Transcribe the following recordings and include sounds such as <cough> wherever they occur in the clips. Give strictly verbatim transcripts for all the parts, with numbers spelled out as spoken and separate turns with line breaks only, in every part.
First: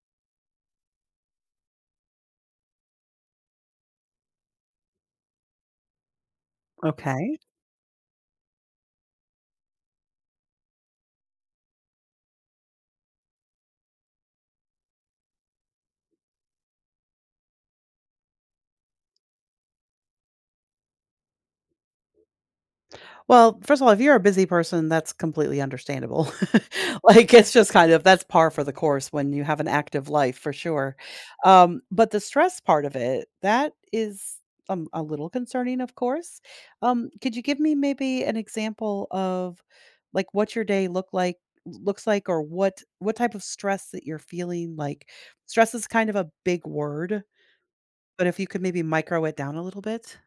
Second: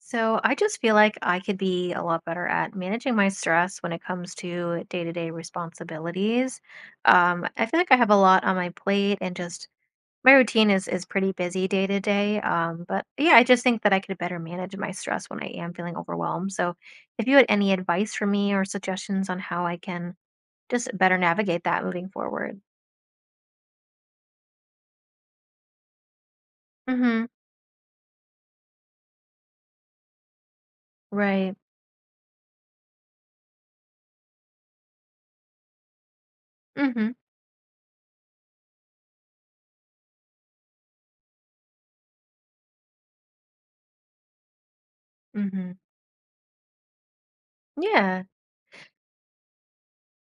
So I just feel like I could be a lot better at managing my stress when it comes to day-to-day responsibilities.
Okay.
Um, I feel like I have a lot on my plate, and just my routine is is pretty busy day to day. Um, but yeah, I just think that I could better manage my stress when I am feeling overwhelmed. So if you had any advice for me or suggestions on how I can just better navigate that moving forward.
Well, first of all, if you're a busy person, that's completely understandable. <laughs>
Mm-hmm.
Like, it's just kind of that's par for the course when you have an active life for sure.
Right.
Um, but the stress part of it, that is um, a little concerning, of course. Um,
Mm-hmm.
could you give me maybe an example of like what your day look like looks like? Or what what type of stress that you're feeling? Like
Mm-hmm.
stress is kind of a big word,
Yeah.
but if you could maybe micro it down a little bit.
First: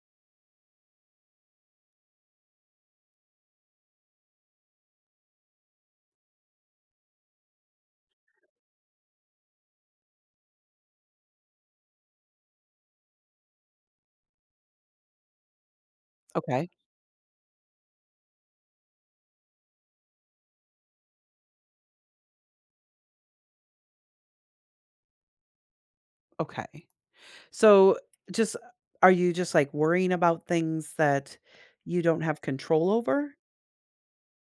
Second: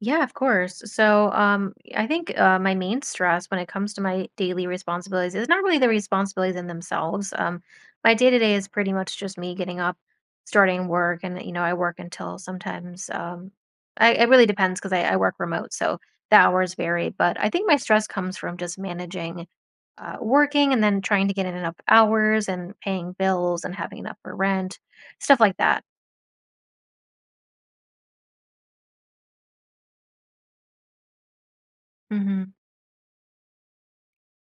Yeah, of course. So, um, I think uh, my main stress when it comes to my daily responsibilities is not really the responsibilities in themselves. Um, my day to day is pretty much just me getting up, starting work, and you know I work until sometimes. Um, I, it really depends because I, I work remote, so the
Okay.
hours vary. But I think my stress comes from just managing, uh, working, and then trying to get in enough hours and paying bills and having enough for rent, stuff like that.
Okay. So, just are you just, like, worrying about things that you don't have
hmm
control over?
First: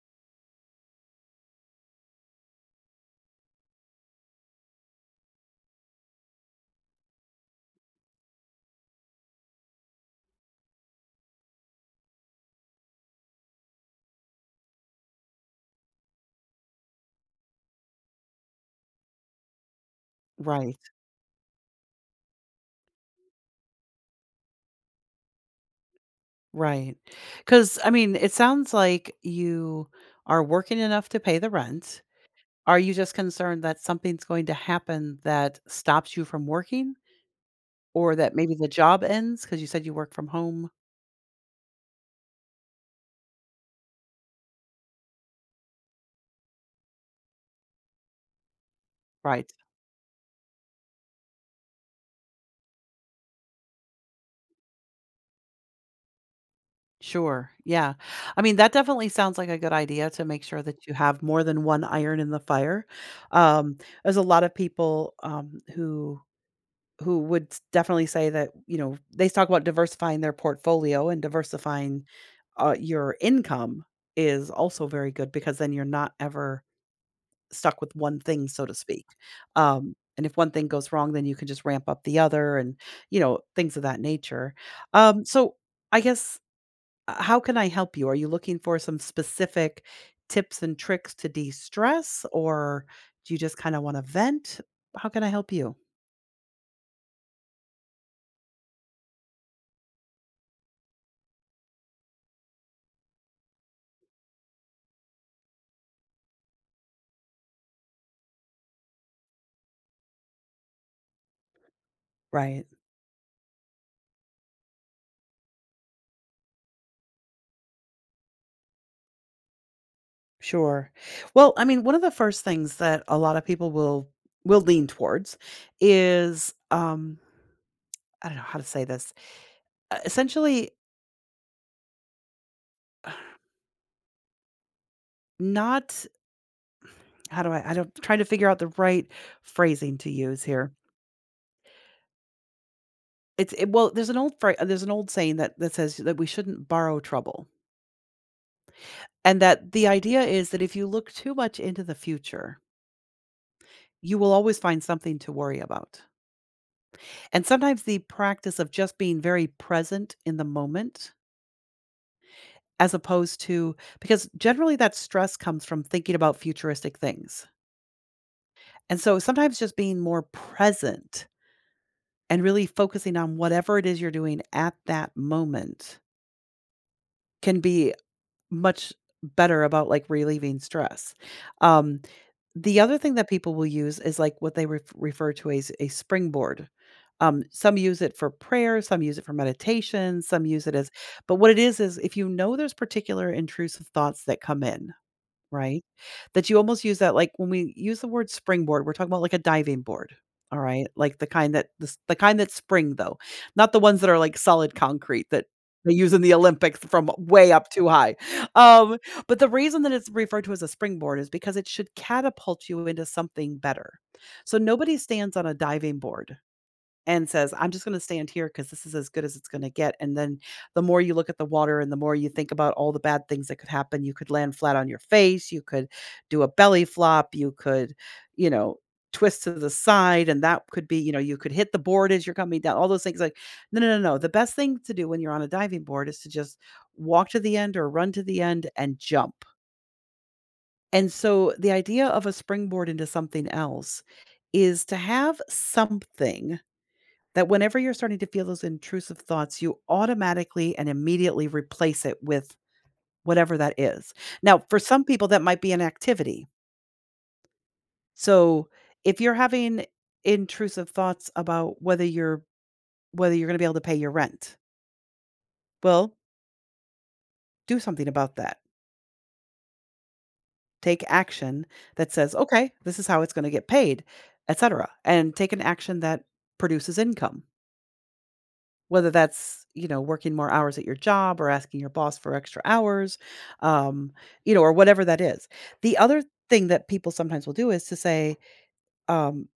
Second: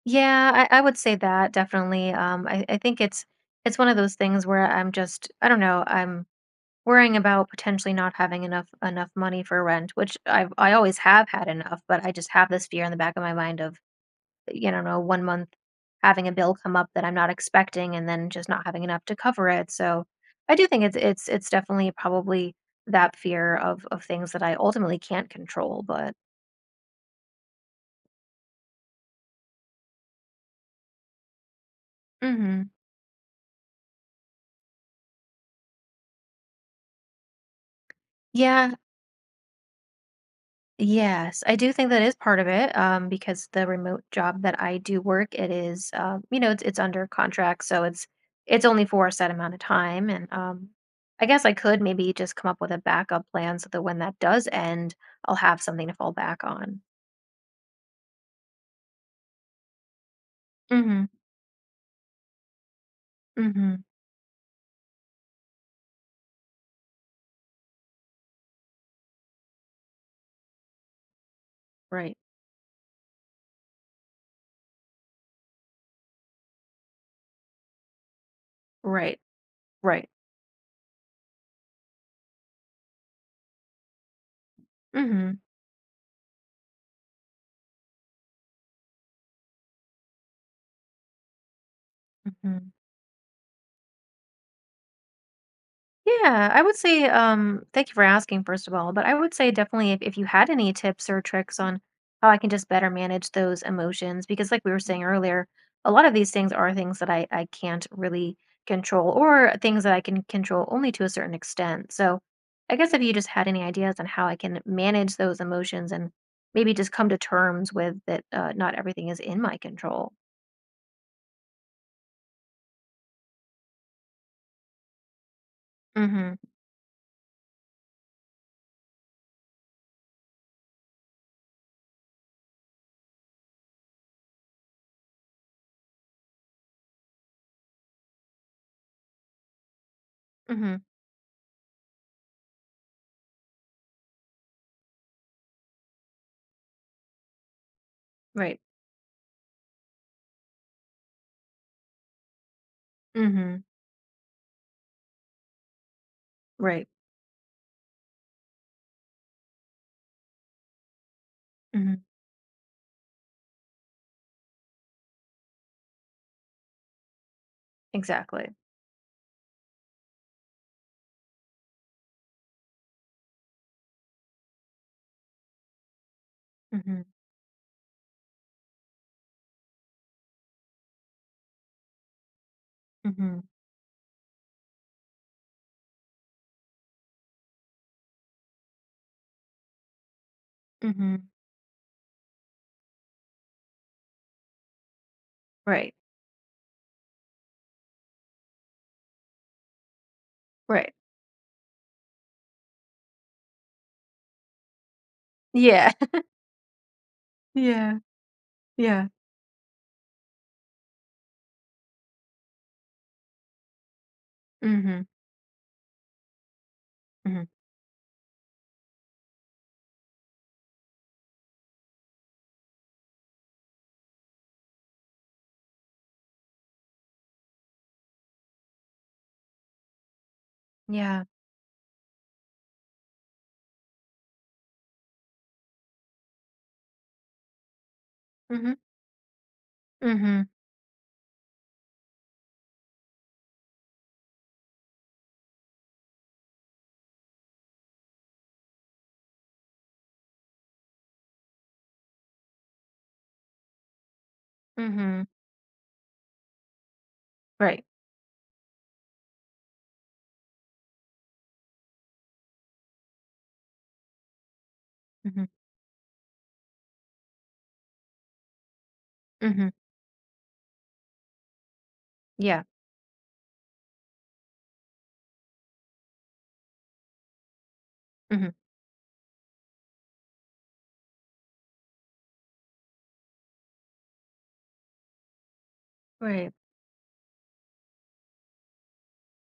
Yeah, I, I would say that definitely. Um, I, I think it's it's one of those things where I'm just I don't know, I'm worrying about potentially not having enough enough money for rent, which I've I always have had enough, but I just have this fear in the back of my mind of, you know, no, one month having a bill come up that I'm not expecting and then just not having enough to cover it. So I do
Right,
think it's it's it's definitely probably that fear of of things that I ultimately can't control, but
right. Because I mean, it sounds like you are working enough to pay the rent.
hmm
Are you just concerned that something's going to happen that stops you from working? Or that maybe the
yeah.
job ends? Because you said you work from home?
Yes, I do think that is part of it, um, because the remote job that I do work, it is, uh, you know, it's it's under contract, so it's it's only for a set
Right.
amount of time, and um, I guess I could maybe just come up with a backup plan so that when that does end, I'll have something to fall back on.
Sure, yeah. I mean, that definitely sounds like a good idea to make sure that you
Mm-hmm.
have more than one iron in the fire. Um,
Mm-hmm.
there's a lot of people, um, who who would s- definitely say that you know they talk about diversifying their portfolio and diversifying
Right.
uh, your income is also very good because then you're not ever stuck with one thing, so to speak.
Right.
Um,
Right.
and if one thing goes wrong then you can just ramp up the other and you know things of that nature um,
Mm-hmm.
so i guess uh, how can I help you? Are you looking for some specific tips and tricks to de-stress, or do you just kind of want to vent? How can I help you?
Yeah, I would say, um, thank you for asking, first of all, but I would say definitely if, if you had any tips or tricks on how I can just better manage those emotions, because like we were saying earlier, a lot of these things are things that I, I can't really control, or things that I can control only to a certain extent. So
Right.
I guess if you just had any ideas on how I can manage those emotions and maybe just come to terms with that uh, not everything is in my control.
Sure. Well, I mean, one of the first things that a lot of people will will lean towards
Mm-hmm.
is um I don't know how to say this. Uh, Essentially not how do I I don't trying to figure out the right phrasing to use here.
Mm-hmm.
It's it, well, there's an old phrase, there's an old saying that that says that we shouldn't borrow trouble.
Right.
And that the idea is that if you look too much into the future,
Mm-hmm.
you will always find something to worry about.
Right.
And sometimes the practice of just being very present in the moment,
Mm-hmm.
as opposed to, because generally that stress comes from thinking about futuristic things.
Exactly.
And so sometimes just being more present and really focusing on whatever it is you're doing at that moment
Mm-hmm.
can be much better about like relieving stress. Um, the other thing that
Mm-hmm.
people will use is like what they ref refer to as a springboard. Um, some use it for prayer, some use it for meditation, some use it as,
Mhm.
but what it is is if you know there's particular intrusive thoughts that come in, right?
Right,
That you almost use that, like, when we use the word springboard, we're talking about like a diving board, all right?
right.
Like the kind that the s the kind that spring, though, not the ones that are like solid concrete that
Yeah.
they use in
<laughs>
the Olympics from way up too
Yeah,
high. Um,
yeah.
but the reason that it's referred to as a springboard is because it should catapult you into something better. So nobody
Mhm,
stands on a diving board and
mhm.
says, "I'm just gonna stand here because this is as good as it's gonna get," and then the more you look at the water and the more you think about all the bad things that could happen, you could land flat on your face, you could do a belly flop, you could, you know, twist to the side, and that could be, you know,
Yeah.
you could hit the board as you're coming down, all those things, like, no, no, no, no, the best thing to do when you're on a diving board is to just walk to the end or run to the end
Mhm,
and jump,
mhm,
and so the idea of a springboard into something else is to have something that whenever you're starting to feel those intrusive thoughts, you automatically and immediately replace it with whatever that is. Now, for some
mhm.
people, that might be an activity.
Right.
So if you're having intrusive thoughts about whether you're whether you're going to be able to pay your rent,
Mhm,
well, do something about that.
mhm.
Take action that says,
Yeah.
okay, this is how it's going to get paid, et cetera, and take an action that produces income.
Mhm.
Whether that's, you know, working more hours at your job or asking your boss for extra hours, um, you know, or whatever that is. The other
Right.
thing that people sometimes will do is to say, um,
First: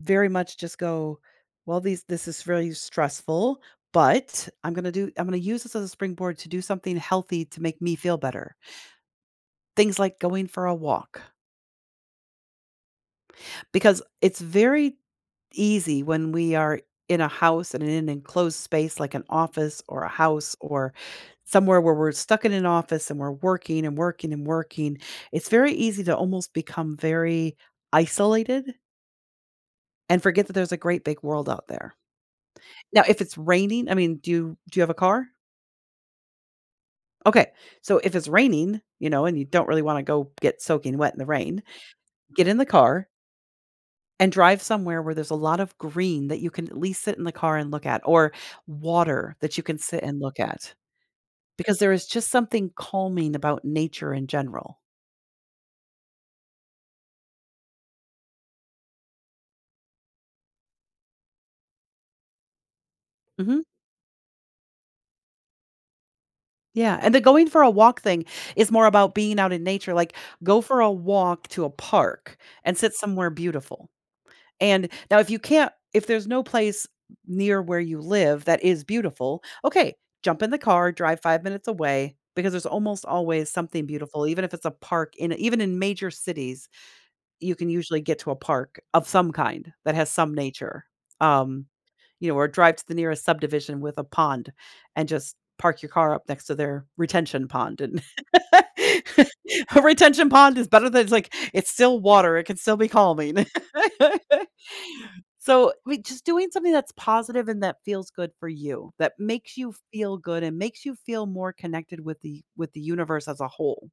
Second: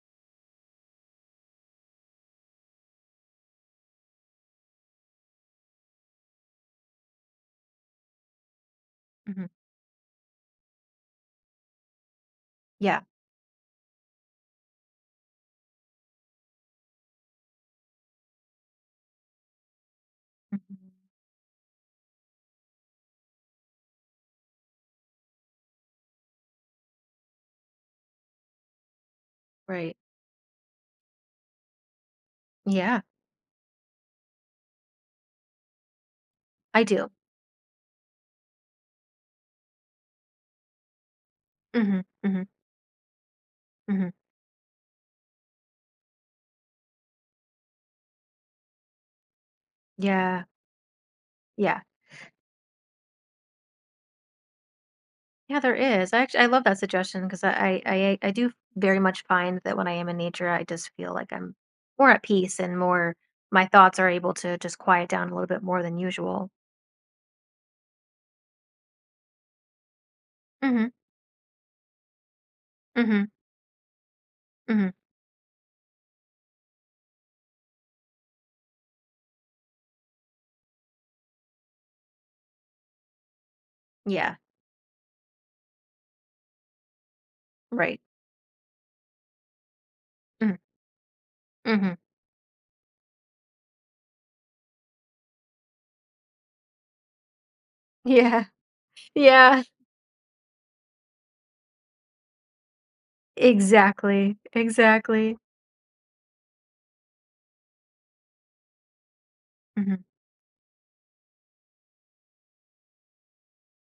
very much just go, well, these this is really stressful, but I'm gonna do I'm gonna use this as a springboard to do something healthy to make me feel better.
Mhm.
Things like going for a walk.
Yeah.
Because it's very easy when we are in a house and in an enclosed space like an office or a house
Mhm.
or somewhere where we're stuck in an office and we're working and working and working, it's very easy to almost become very isolated
Right.
and forget that there's a great big world out there.
Yeah,
Now, if it's raining, I mean, do you do you have a car?
I do.
Okay. So if it's raining, you know, and you don't really want to go get soaking wet in the rain,
Mhm, mhm,
get in the car
mhm.
and drive somewhere where there's a lot of green that you can at least sit in the car and look at, or water that you can sit and look
Yeah,
at, because
yeah.
there is just something calming about nature in general.
Yeah, there is. I actually I love that suggestion 'cause I I I I do very much find that when I am in nature, I just feel like I'm more at peace and more
Mhm.
my thoughts are able to just quiet down a little bit more than usual.
Yeah, and the going for a walk thing is more about being out in nature, like, go for a
Mhm,
walk to a park and sit
mhm,
somewhere beautiful. And
mhm.
now if you can't, if there's no place near where you live that is beautiful, okay, jump in the car, drive five minutes away because there's almost always something beautiful,
Yeah.
even if it's a park in even in major cities, you can usually
Right.
get to a park of some kind that has some
Mhm,
nature. Um,
mhm.
you know, or drive to the nearest subdivision with a pond and just park your car up next to their retention pond and
Yeah,
<laughs>
yeah,
a retention pond is better than, it's like, it's still water, it can still be calming. <laughs>
exactly, exactly.
So, I mean, just doing something that's positive and that feels good for you, that makes you
Mhm,
feel good and makes you feel more connected with the with the universe as a whole.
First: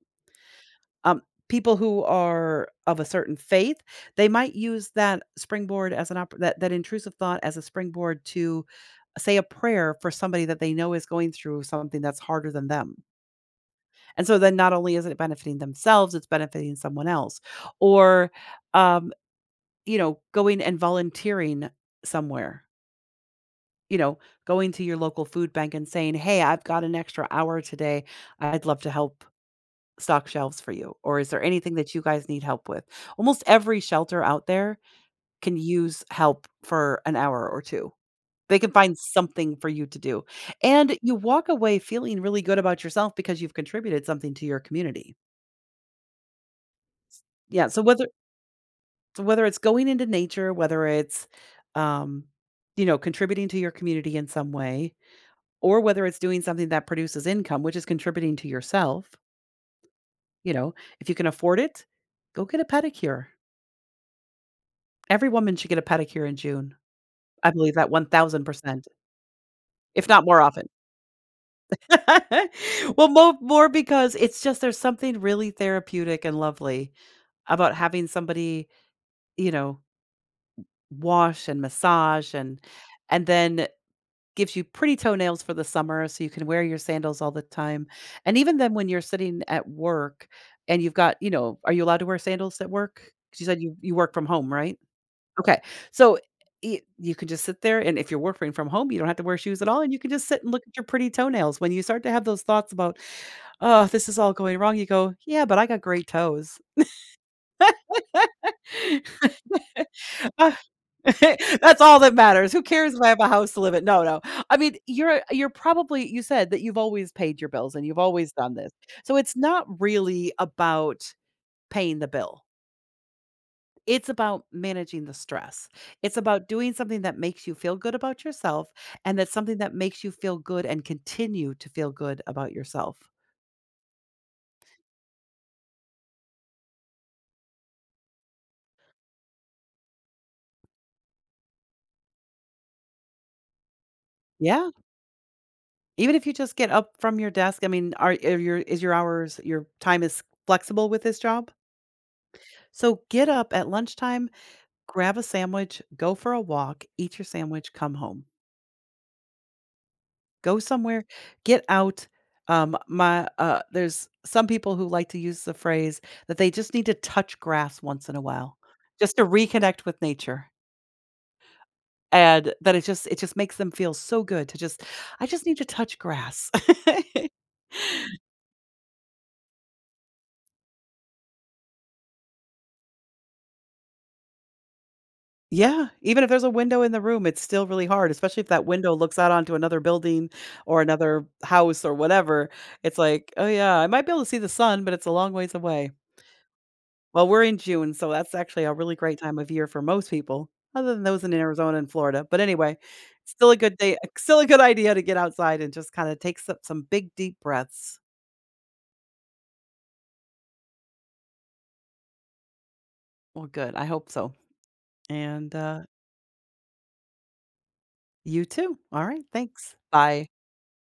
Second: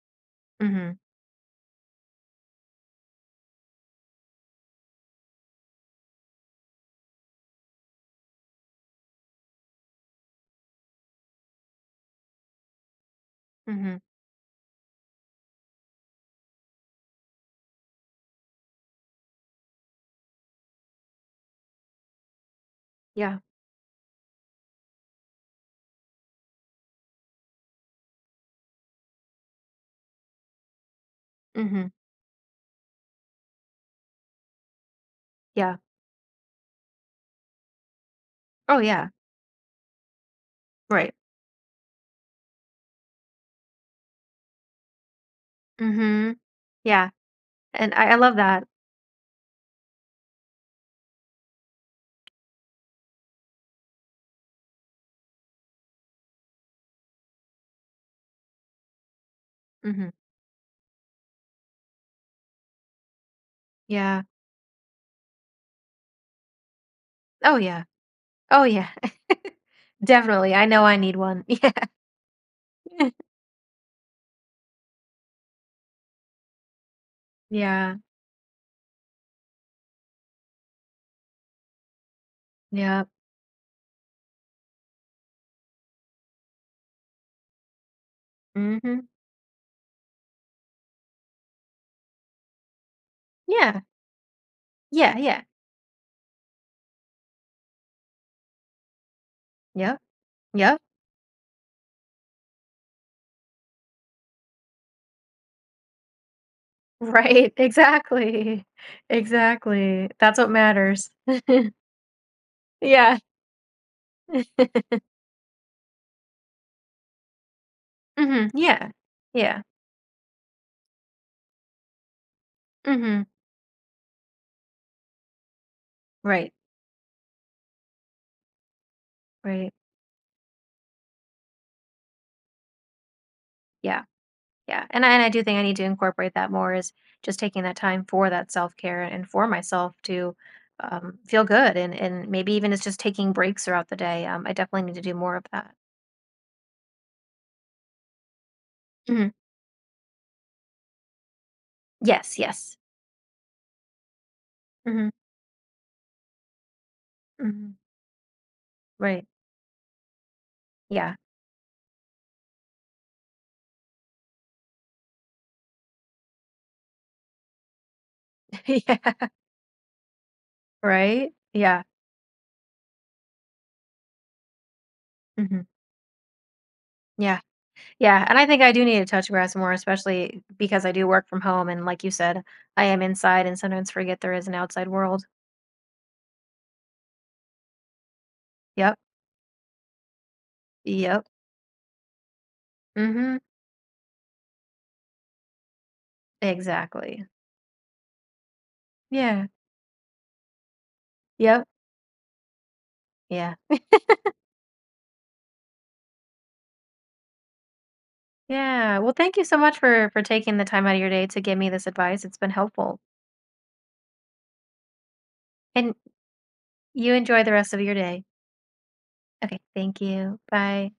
mhm,
Um, People who are of a certain faith, they might use that springboard as an opp- that that intrusive thought as a springboard to say a prayer for somebody that they know is going through something that's harder than them.
mhm.
And so then not only is it benefiting themselves, it's benefiting someone else. Or um, you know, going and volunteering somewhere,
Yeah,
you know, going to your local food bank and saying, "Hey, I've got an extra hour today. I'd love to help stock shelves for you," or, "Is there anything
mhm,
that you guys need help with?" Almost every shelter out there can
yeah.
use help for an hour or two. They can
Oh,
find
yeah,
something for you to do, and
right.
you walk away feeling really good about yourself because you've contributed something to your community.
Mhm, yeah,
Yeah, so
and
whether
I I love that.
so whether it's going into nature, whether it's, um, you know, contributing to your community in some way, or whether it's doing something that produces income, which is contributing to yourself,
Mhm,
you know, if you can afford it, go get a pedicure.
yeah.
Every woman should get a pedicure in June. I
Oh,
believe
yeah.
that
Oh,
one thousand percent,
yeah. <laughs>
if not more
Definitely, I
often.
know I need one. <laughs>
<laughs> Well,
Yeah.
more more because it's just there's something really therapeutic and lovely about
Yeah,
having somebody, you know, wash and massage and
yep.
and then gives you pretty toenails for the summer so you can wear your sandals all the time. And even then when you're
Mhm.
sitting at work and you've got, you know, are you allowed to wear sandals at work? 'Cause you said you
Yeah,
you work from home, right?
yeah, yeah.
Okay. So, y you can just sit there, and if you're working from home, you don't have to wear shoes at all, and
Yep,
you can just sit and look at
yep.
your pretty toenails. When you start to have those thoughts about, "Oh, this is all going wrong," you go, "Yeah, but I got great toes."
Right, <laughs> exactly,
<laughs>
exactly. That's what matters.
<laughs> That's all that matters. Who cares if I have
Yeah.
a house to live in? No, no. I mean, you're you're probably, you said that you've always paid your bills and you've always
Mhm,
done this.
yeah,
So it's
yeah.
not really about paying the bill.
Mhm,
It's about managing the stress. It's about
right.
doing something that makes you feel good about yourself, and that's something that
Right.
makes you feel good and continue to feel good about yourself.
Yeah. Yeah. And I, and I do think I need to incorporate that more is just taking that time for that self care and for myself to um, feel good, and and maybe even it's just taking breaks throughout the day. Um, I
Yeah.
definitely need to do more of that.
Even if you just get up from your desk, I mean, are, are your is your
hmm
hours your time is flexible with this job?
Yes. Yes.
So get up at lunchtime.
hmm
Grab a sandwich, go for a walk, eat your
hmm
sandwich, come home.
Right.
Go somewhere,
Yeah.
get out. Um, my uh, There's some people who like to use the phrase that they just need to touch grass once in a while,
<laughs>
just to
yeah.
reconnect with nature,
Right. Yeah.
and that it just it just makes them feel so good to just, I just need
hmm
to touch grass. <laughs>
Yeah. Yeah. And I think I do need to touch grass more, especially because I do work from home, and like you said, I am inside and sometimes forget there is an outside world.
Yeah, even if there's a window in the room, it's still really hard, especially if that window
Yep.
looks out onto another building or another
Yep.
house or whatever. It's like,
hmm
oh yeah, I might be able to see the sun, but it's a long ways away.
Exactly.
Well, we're in June, so that's actually a really great time
Yeah.
of year for most people, other than those in
Yep.
Arizona and Florida. But anyway, still
Yeah.
a good day, <laughs> still a good idea to get outside and just kind of take some, some big, deep breaths.
Yeah. Well, thank you so much for for taking the time out of your day to give me this advice. It's been helpful.
Well, good. I hope so. And uh,
And you enjoy the rest of your day.
you too. All right.
Okay.
Thanks.
Thank
Bye.
you. Bye.